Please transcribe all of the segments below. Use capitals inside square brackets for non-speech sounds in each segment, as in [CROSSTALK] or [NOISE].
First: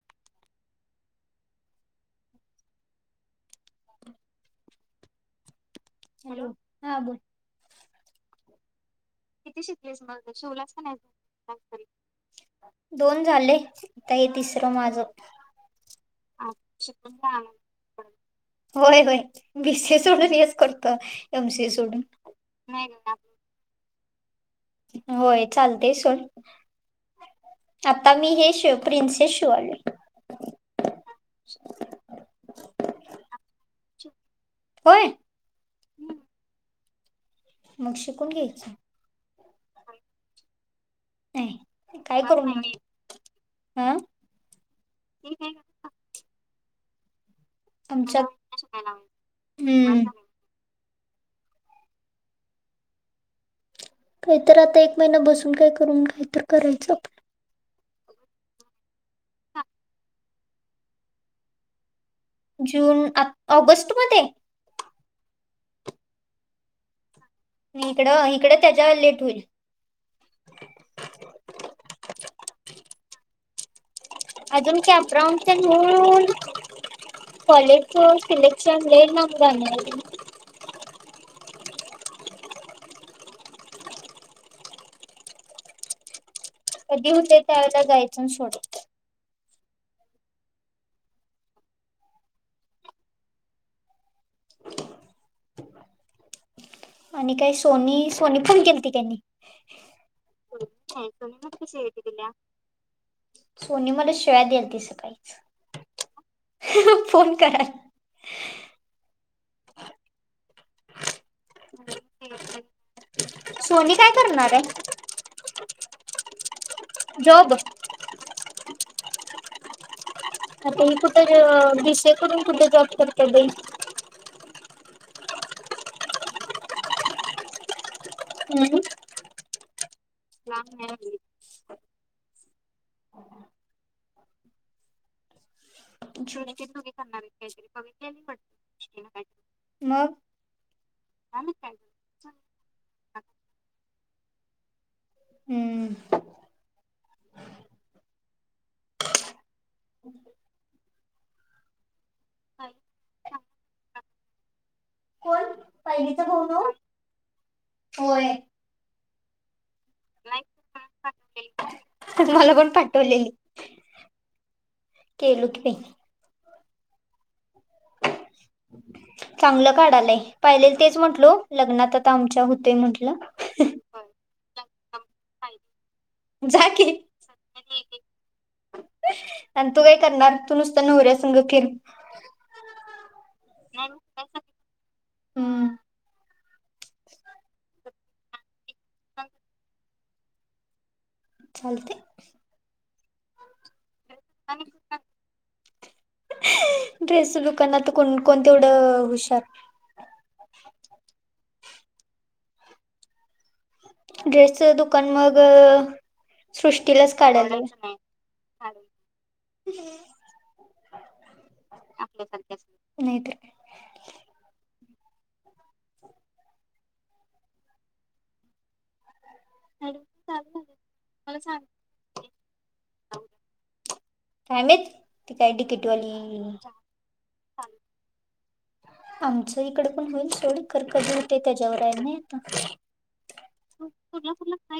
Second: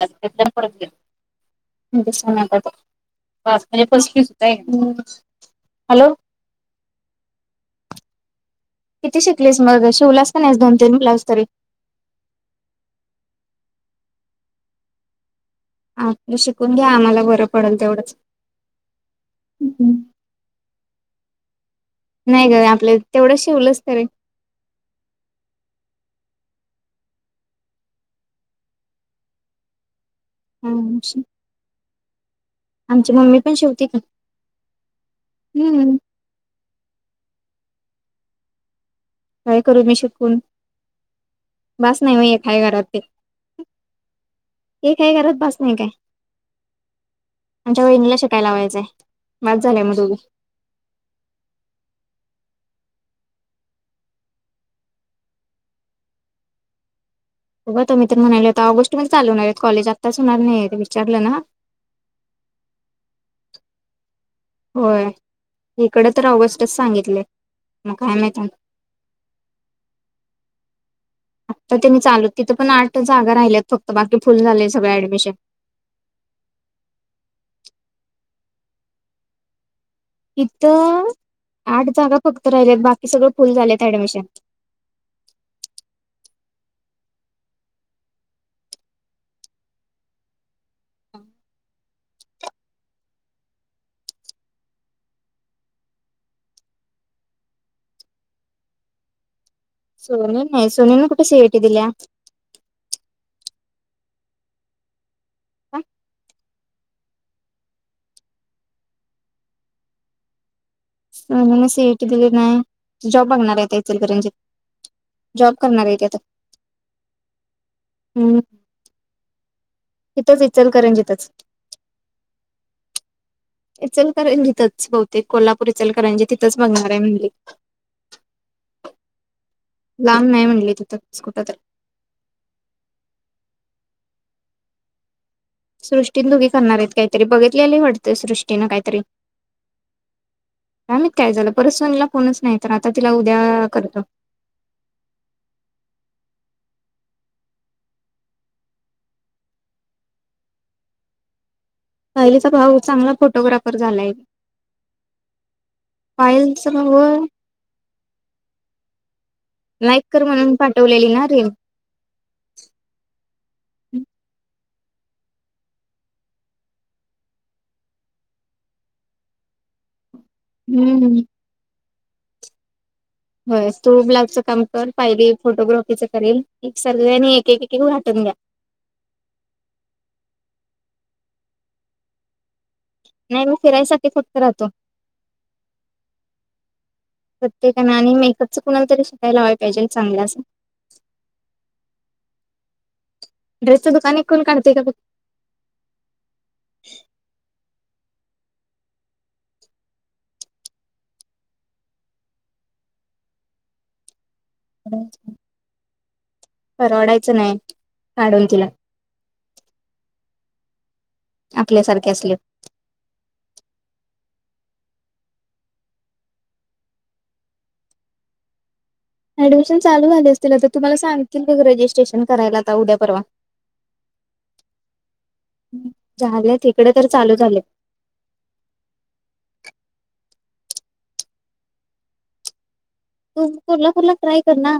[UNINTELLIGIBLE] सणाबद्द बासुंदी फसली सुद्धा एक हॅलो. हा बोल. किती शिकलीस मग शिवलास का नाहीस शिवल्यास दोन काय नाही तीन ब्लाऊज दोन तरी, दोन झालंय. आता हे तिसरं माझं. आपलं शिकून घ्या आम्हाला बरं पडेल तेवढंच होय होय भीसे सोडून हेच कर तर एम सी एस नाही ग आपल तेवढंच शिवलंस तरी. होय चालते सोड आता मी हे शिव प्रिन्सेस शिवालोय. हा. आमची मम्मी पण शेवती का? होय हम्म. मग शिकून घ्यायच. काय करू मी शिकून? नाही बास नाही काय व्हय करू एक हाय मग घरात ते हा एक आहे घरात बास नाही काय? आमच्या वहिनीला आमच्यात शिकायला लावायचं आहे. माझं झालंय मग हम्म दोघी. काहीतर आता एक महिना बसून काय करून काहीत करायचंत. बघ तो मी तर म्हणाला होता ऑगस्ट मध्ये चालूणार कॉलेज आत्ताच होणार नाहीत विचारलं ना? जून आ ऑगस्ट मध्ये? होय इकडं तर ऑगस्टच सांगितलय. इकडं इकडं त्याच्यावर लेट होईल. आत्ता त्यांनी चालू तिथं पण आठच जागा राहिल्यात फ अजून ते एप्रोन ते घेऊन कॉलेज त सिलेक्शन लय लांब गाण हाय ते. इथं आठ जागा फक्त राहिल्यात बाकी सगळं फुल झाल्यात ऍडमिशन. कधी होते त्यावेळेला जायच सोड. आणि काय सोनी सोनी फोन केली ती काय नाही. सोनु नाही सोनु न कुठ सोनी मला सीईटी कशी दिल्या? येते सोनी मला शिळ्या द्याल ती सकाळीच. आ. अहं फोन कर. सोनी न सीईटी दिली नाही. जॉब बगणार आहे हित सोनी काय करणार आहे इचलकरंजीत जॉब करणार ती आता. जॉब हम्म. तिथंच आता हि कुठं इचलकरंजीतच अ बीसीए करून कुठे जॉब करते बाई? इचलकरंजीतच बहुतेक कोल्हापूरी-इचलकरंजी तिथंच बघणार हाय म्हणली. हम्म. लांब नाही म्हणली तिथच कुठ तरी. सृष्टीन दोघी करणार आहेत, काहीतरी बघितलेलं वाटतं सृष्टीनं काहीतरी, मग काय माहित झालं परत सोनुला फोनच नाही तर आता तिला उद्या करतो. हम्म. [INAUDIBLE] पायलीचा भाऊ चांगला फोटोग्राफर झालाय. कोण? पायलीचा भाऊ पायलचा नव्ह, भाऊ होय. लाईक कर म्हणून पाठवलेली ना रील. मला पण पाठवलेली केलो की बाई. चांगलं काढालय. पायलीला तेच हम्म म्हटलो लग्नात आता.. आता आमच्या होतय म्हणल. होय तू ब्लावुजचं काम. कर पायली फोटोग्राफ ग्राफिच करेल जा की सगळ्यांनी एक, एक, एक वाटून द्या. आणि तू काय करणार तू नुसतं नवऱ्या संंग फिर. नाही मग फिरायसाठी फक्त राहतो. हम्म प्रत्येक आणि मेकअपच कुणा तरी शिकाय लावाय पाहिजे चांगलं असं. चालतंय. ड्रेस दुकान एक कोन काढतय काय बग. कणात कोन कोन तेवढ हुशार. ड्रेसच दुकान मग सृष्टीलाच परवडायचं काढाय नाही लावूया. काढून तिला आपल्यासारखे असले. नाहीतर ऍडमिशन चालू झाले असतील आता तुम्हाला सांगतील बघं रजिस्ट्रेशन करायला आता उद्या, परवा. काय माहित, ती काय डीकेटी वाली झालं तिकडे तर चालू झाले आमच इकडे पण होईल सोड खर कधी हुतय तेज्यावर हाय नई आता. तू कुर्ला कुर्ला ट्राय कर ना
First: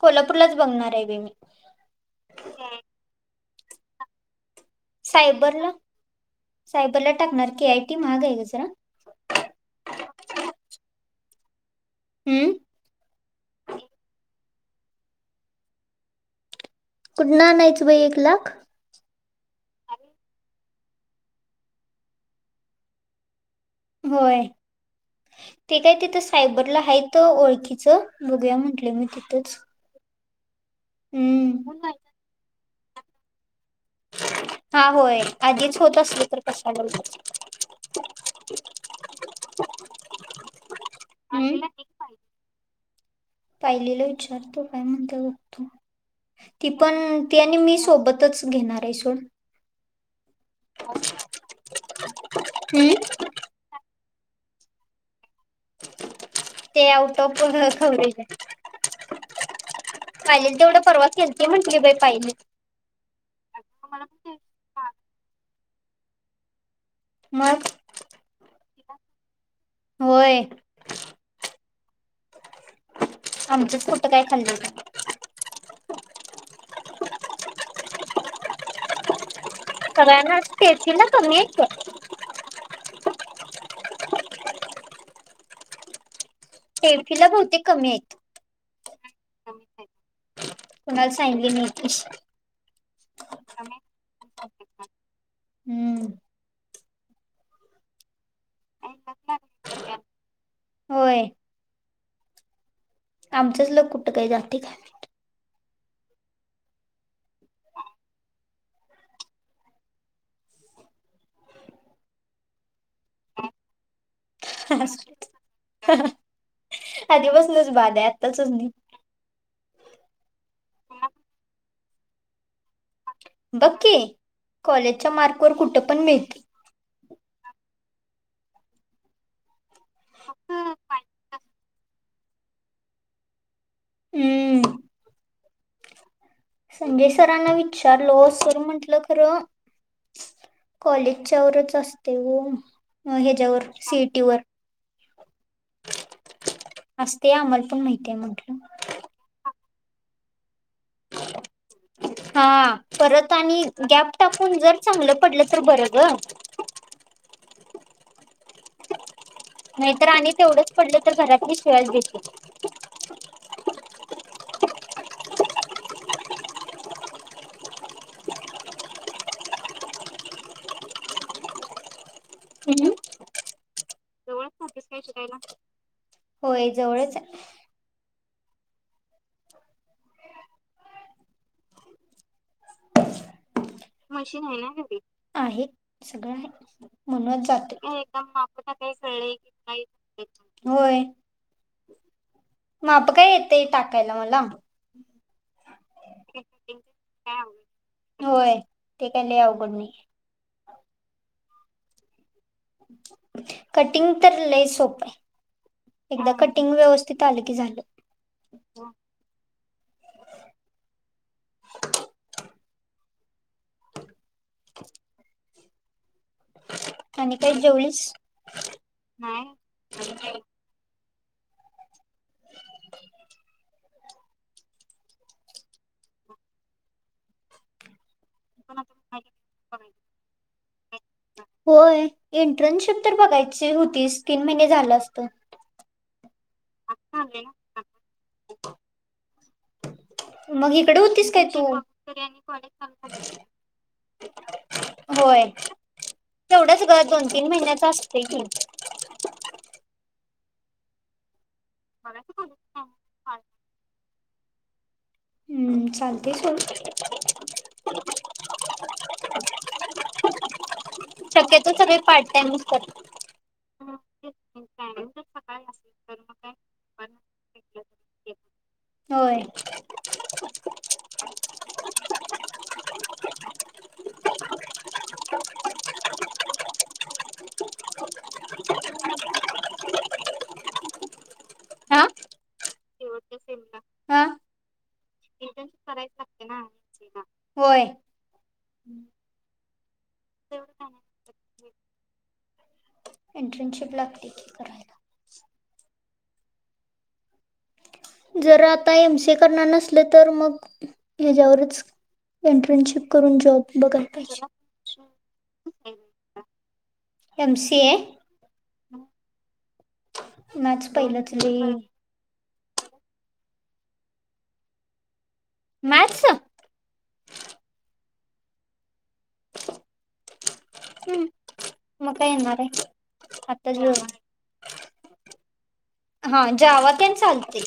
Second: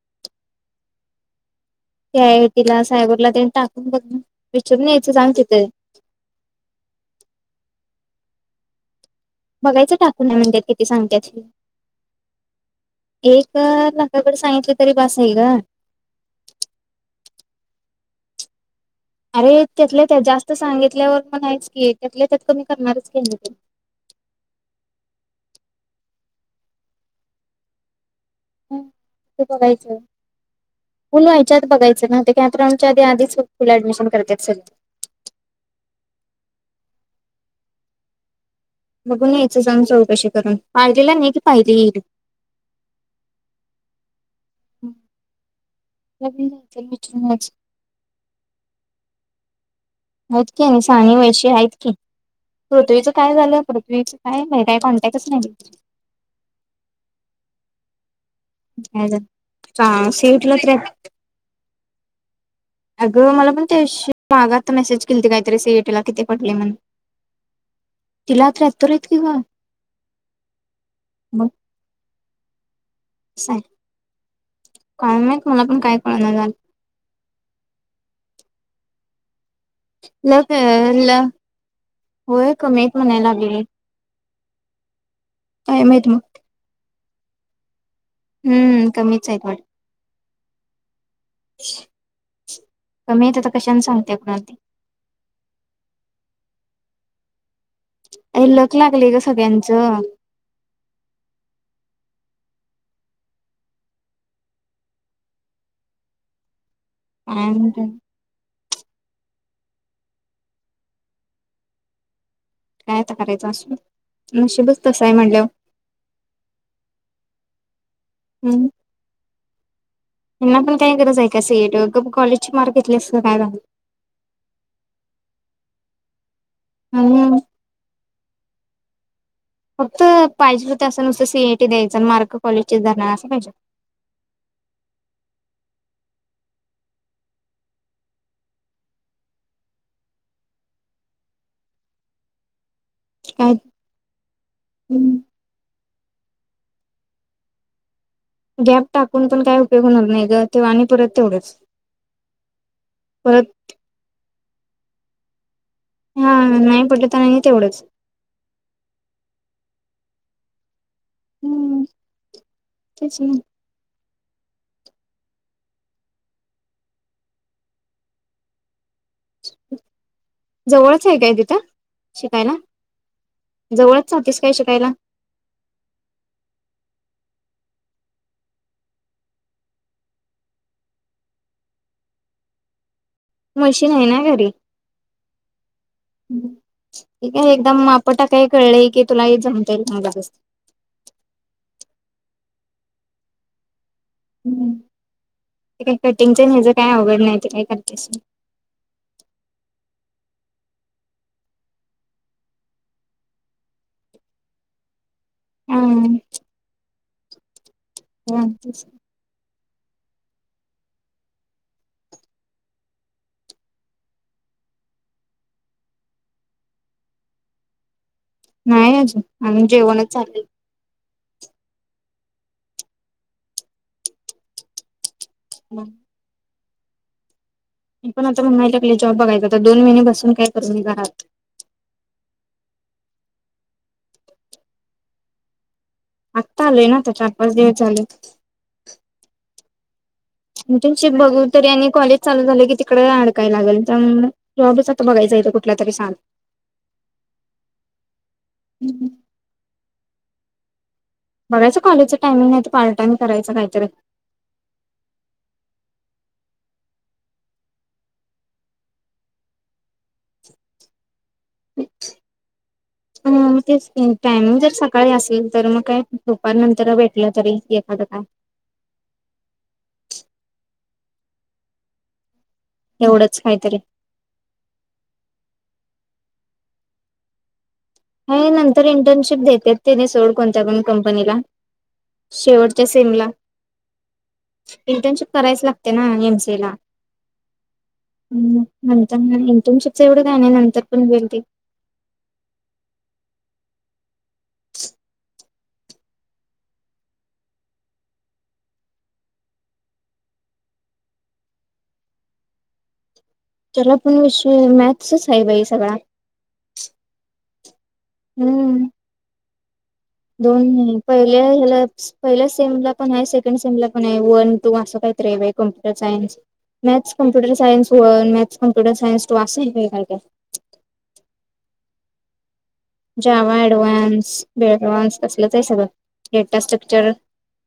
कोल्हापूरलाच बघणार आहे. [UNINTELLIGIBLE] त्या आय आय टी ला सायबरला तेन टाकून बघना. सायबरला सायबरला टाकणार केआयटी महाग हाय ग. जरा बघायचं टाकून काय म्हणात किती सांगते हे हम्म एक लाखाकडे सगित क तरी बास आहे गं कुठनं आणयचं बाई एक लाख? अरे त्यातल्या त्यात जास्त सांगितल्यावर म्हणायचं की त्यातल त्यात कमी करणारच की नाही तो होय ते काय तिथं सायबरला हायत ओळखीचं बघूया म्हंटले मी ते तिथंच बघायचं पुर्ण हेच्यात हम्म बघायचं ना ते काय च्या बी आधीच हो हा होय आधीच होत असल तर कशाला उगाच बघून यायचं सांग चौकशी करून [UNINTELLIGIBLE] पाहिलेले विचार तो काय म्हणतोय बघतो ती पण ती विचारूनच आणि मी सोबतच घेणार आहे सोड माहीत कि आणि साणी वैशी हाईतं कि हम्म पृथ्वीचं काय झालं पृथ्वीच काय माहित काय कॉन्टॅक्टचं नाही बाई ते आउट ऑफ पूर्ण कवरेज आहे [UNINTELLIGIBLE] हा सी ई टी पाहिलेल तर तेवढं परवा केलती म्हटली बाई पाहिली अगं मला पण त्या दिवशी मागं आता मेसेज केलंती काहीतरी सी ई टी तुला किती पडले म्हणं मग ते तिला त्र्याहत्तरं हाईत की गं, होय मग आमचंच कुटं काय खाल्लं होतं. काळ नाहीत मला पण काय कळणा [UNINTELLIGIBLE] सगळ्यांना लग स्टेफीला ल कमी आहेत ग होय कमी म्हणायं लागली काय माहित मग तेडकीला बहुतेक कमी आहेत हम्म कमीचं आहे वाटतं. [UNINTELLIGIBLE] कुणाला सांगितली नाही कमी आहेत आता कशानं सांगते कोणाला ते हम्म. अ लकं लागलंय गं सगळ्याचं होय आमचंच लक कुठं काय जातयं काय माहित काय माहिती काय आता करायचं असो नशीबचं तसं आहे म्हणाल्यावर चं बाद आत्ताचंच नाही यांना पण काही गरज आहे का सी एस टी वर गप्प कॉलेजची मार्क्स बघ कि कॉलेजच्या मार्कवर कुठं पण मिळतंय हम् फक्त पाहिजे होतं असं नुसतं सीएयटी द्यायचं आणि मार्क कॉलेजचं धरणार असं पाहिज हम्म संजय सरांना विचारलो सर म्हंटलं खरं कॉलेजच्या वर असतयं गं काय हेच्यावर सिएटी वर असते आम्हाला पण माहिती आहे म्हटलं गॅप टाकून पण काय उप योग होणार नाही ग! तेव्हा आणि परत तेवढंच हा परत आणि गॅप टाक कुण जर चांगल पडल हा नाही पटलं तर नाही आणि तेवढंच. नाहीतर आणि तेवढंच पडल तर घरातली हम्म शिव्याच देतील. तेच ना जवळच आहे काय तिथं शिकायला, जवळच जातेस काय शिकायला? होय जवळच आहे. मशीन आहे ना मशीन घरी आहे ना घरी सगळं आहे ठीक म्हणच आहे एकदम जातोय एकदा मापटा काही माप कळलंय टाकायला की तुला कळलं कि जमता येईल काही मला होय. माप काय येतय टाकता काही कटिंगच ह्याच काही आवघड नाही ते काही करतेस. होय ते काय आवघड नाहीये? कटिंग तर लय सोपय! हा एकदा कटिंग व्यवस्थित ते आलं की झालं. [INAUDIBLE] [INAUDIBLE] आणि काय जेवलीस? नाही अजून, अजून जेवणच चाललंय [INAUDIBLE] मी पण आता म्हणायला लागले जॉब बघायचा तर दोन महिनेबसून काय कस घरात होय एंट्रनशीप तर बघायची होतीस तीन महिने झालं असत.. आ चालूय ना आता चार पाच दिवस झालेट मग इकडे इंटर्नशिप होतीस बघू काय तू? तरी आणि कॉलेज चालू झालं की तिकडे अडकाय लागेल त्यामुळे जॉबच आता बघायचा होय, इथं कुठला तरी सांग तेवढंच ग दोन तीन महिन्याच असत की. बघायचं कॉलेजचं टायमिंग नाही तर पार्ट टाइम करायच काहीतरी. हम्म चालतंय सोड शक्यतो सगळे पार्ट टाईमच करतात. टाइमिंग जर सकाळी असेल तर मग काय दुपार नंतर भेटलं तरी एखादं काय. होय एवढंच काहीतरी. ह नंतर इंटर्नशिप देतेेत ते नी सोड कोणत्या कोण कंपनीला हा शेवटच्या सेमला हा इंटरशिप करायच लागते ना एमसी ला होय नंतर इथम शच एवढं नाही नाही नंतर पण होईल ते इंटर्नशिप लागते की करायला. जर आता एम सी ए करणार नसले तर मग हच्यावरच इंटर्नशिप. करून जॉब चला बघायला पण विश पाहिजे. मॅथच आहे बाई सगळा. एम सी हाय हम्म दोन मॅथ्स पहिलंच पहिल्या लई हला पहिल्या सेम ला. पण आहे सेकंड सेमला पण आहे वन तू असं काही. Computer maths science maths computer science हो मॅक्स कम्प्युटर सायन्स तू असे का का हम्म, मग काय येणार रे ज्यावा ऍडव्हान्स बेडव्ह्स अससलच आहे सगळं हा जावा डेटास्ट्रक्चर तेन चालतंय.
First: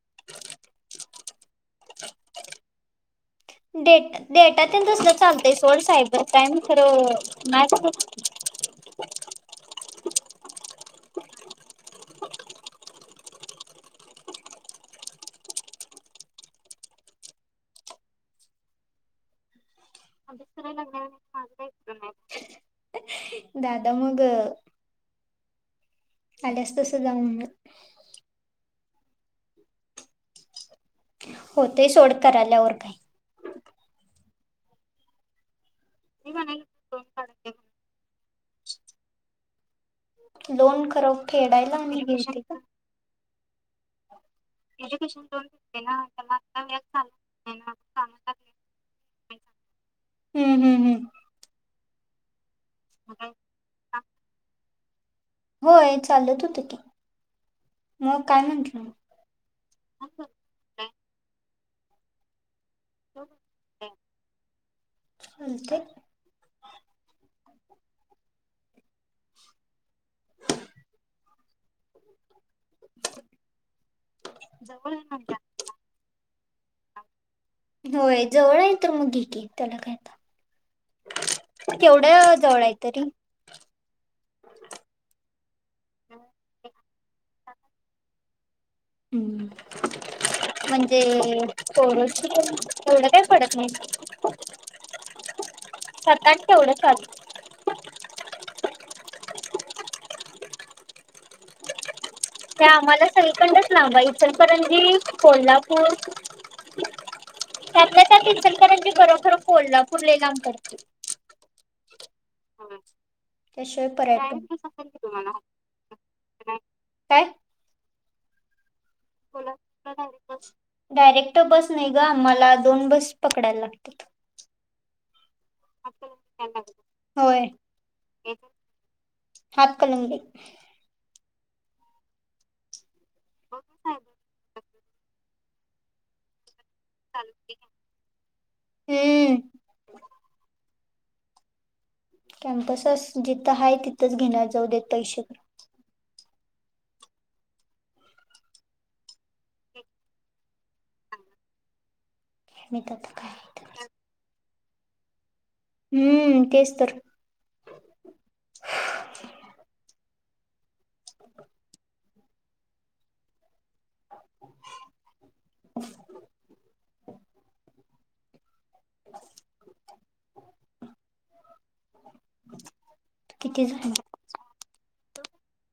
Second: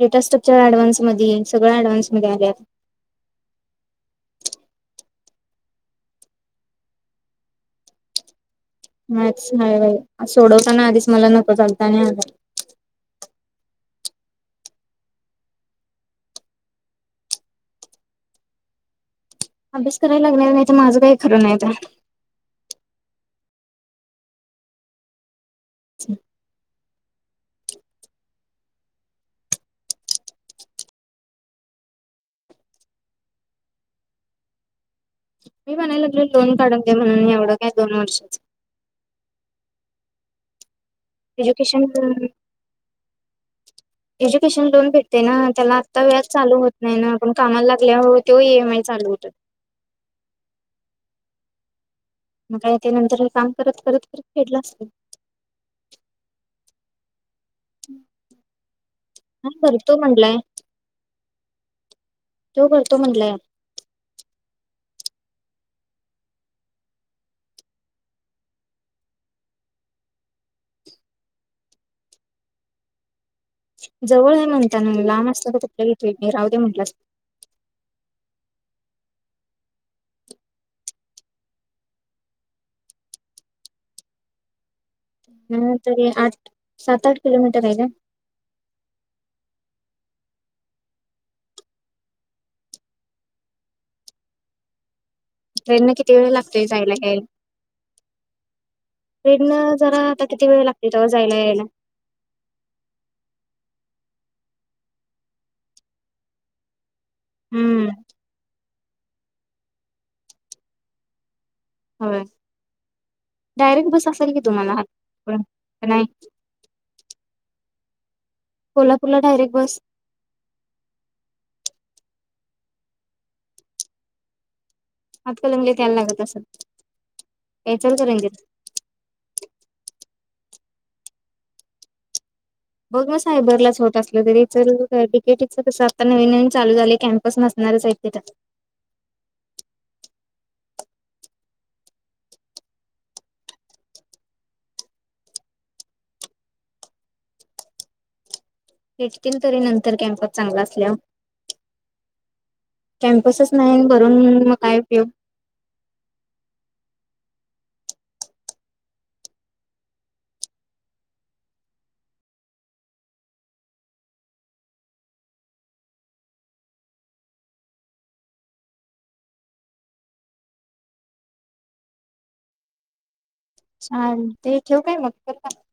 डेटस् ॲॅडव्हान्स म सगळ ॲडव्हान्स मध्ये आल्यात चलते थोड साईबर क्राम फर म त. मॅच सोडवताना आधीच मला नकों झालता आणि आलं अभ्यास करायला लागणार नाही तर माझं काही खरं नाही तर. दादा मग ह [INAUDIBLE] आल्या्या तस अस म्हण होतय सोड क आल्यावर काय [INAUDIBLE] मी म्हणायला लागल लोन काढून दे म्हणून. एवढं का दोन वर्षाच. लोन परत फेडायला एज्युकेशन आणि [UNINTELLIGIBLE] एज्युकेशन लोन भेटतय ना त्याला आत्ता व्याज चालू होत नाही ना आपण कामाला लागल्या तेव्हा ई एम आय चालू होतात. हम्म हम्म हम्म मग काय ते नंतर हे काम करत करत करत फेडलं असत. होय चालत होत की मग काय म्हटलं हा भरतो म म्हणलाय तो करतो म्हटलाय आणि काय [INAUDIBLE] जवळ हे म्हणता ना लांब असत तर कुठलं घेतलय मी रा ते म्हंटलस होय जवळ आहे त मग घे की त्याला काय आता केवढ जवळ हाय तरी [INAUDIBLE] हं तरी आठ सात-आठ किलोमीटर आहे का? हं म्हणजे पोरासनी एवढ काय पडत नाही. ट्रेन न किती वेळ सात आठ लागतोय तेवढं जायला चालतंय. यायला. ट्रेन न जरा आता किती वेळ लागतोय तव्हा जायला, यायला. ते आम्हाला सगळीकडनच लांब हाय इचलकरंजी, कोल्हापूर हम्म त्यातल्या त्यात इचल करंजी खरोखर कोल्हापूर लई लांब पडतंय. होय त्याशिवाय डायरेक्ट बस असेल पर्यटन की तुम्हाला का नाई. काय? डायरेक्ट बस कोल्हापूरला डायरेक्ट बस डायरेक्ट क्ट बस नाही ग आम्हाला दोन बस पकडायला लागतात. हातकलंगडे त यायला लागत असेल, होय काय इचलकरंजीत [INAUDIBLE] बघ ना सायबरलाच होत असलं तर [UNINTELLIGIBLE] डि, के, टी च कसं आता नवीन नवीन चालू झालय कॅम्पस नसणार साहित्य त्यात हम्म कॅम्पस अस जिथं हाय तिथंच घेणार जाऊ देत पैसे पण भेटतील तरी नंतर कॅम्पस चांगला असल्यावर मी तर आता काय कॅम्पसच नाही बरं [UNINTELLIGIBLE] काय उपयोग हूं तेच तर [INAUDIBLE] [INAUDIBLE] झालं छान ते ठेवू काय मग? [UNINTELLIGIBLE]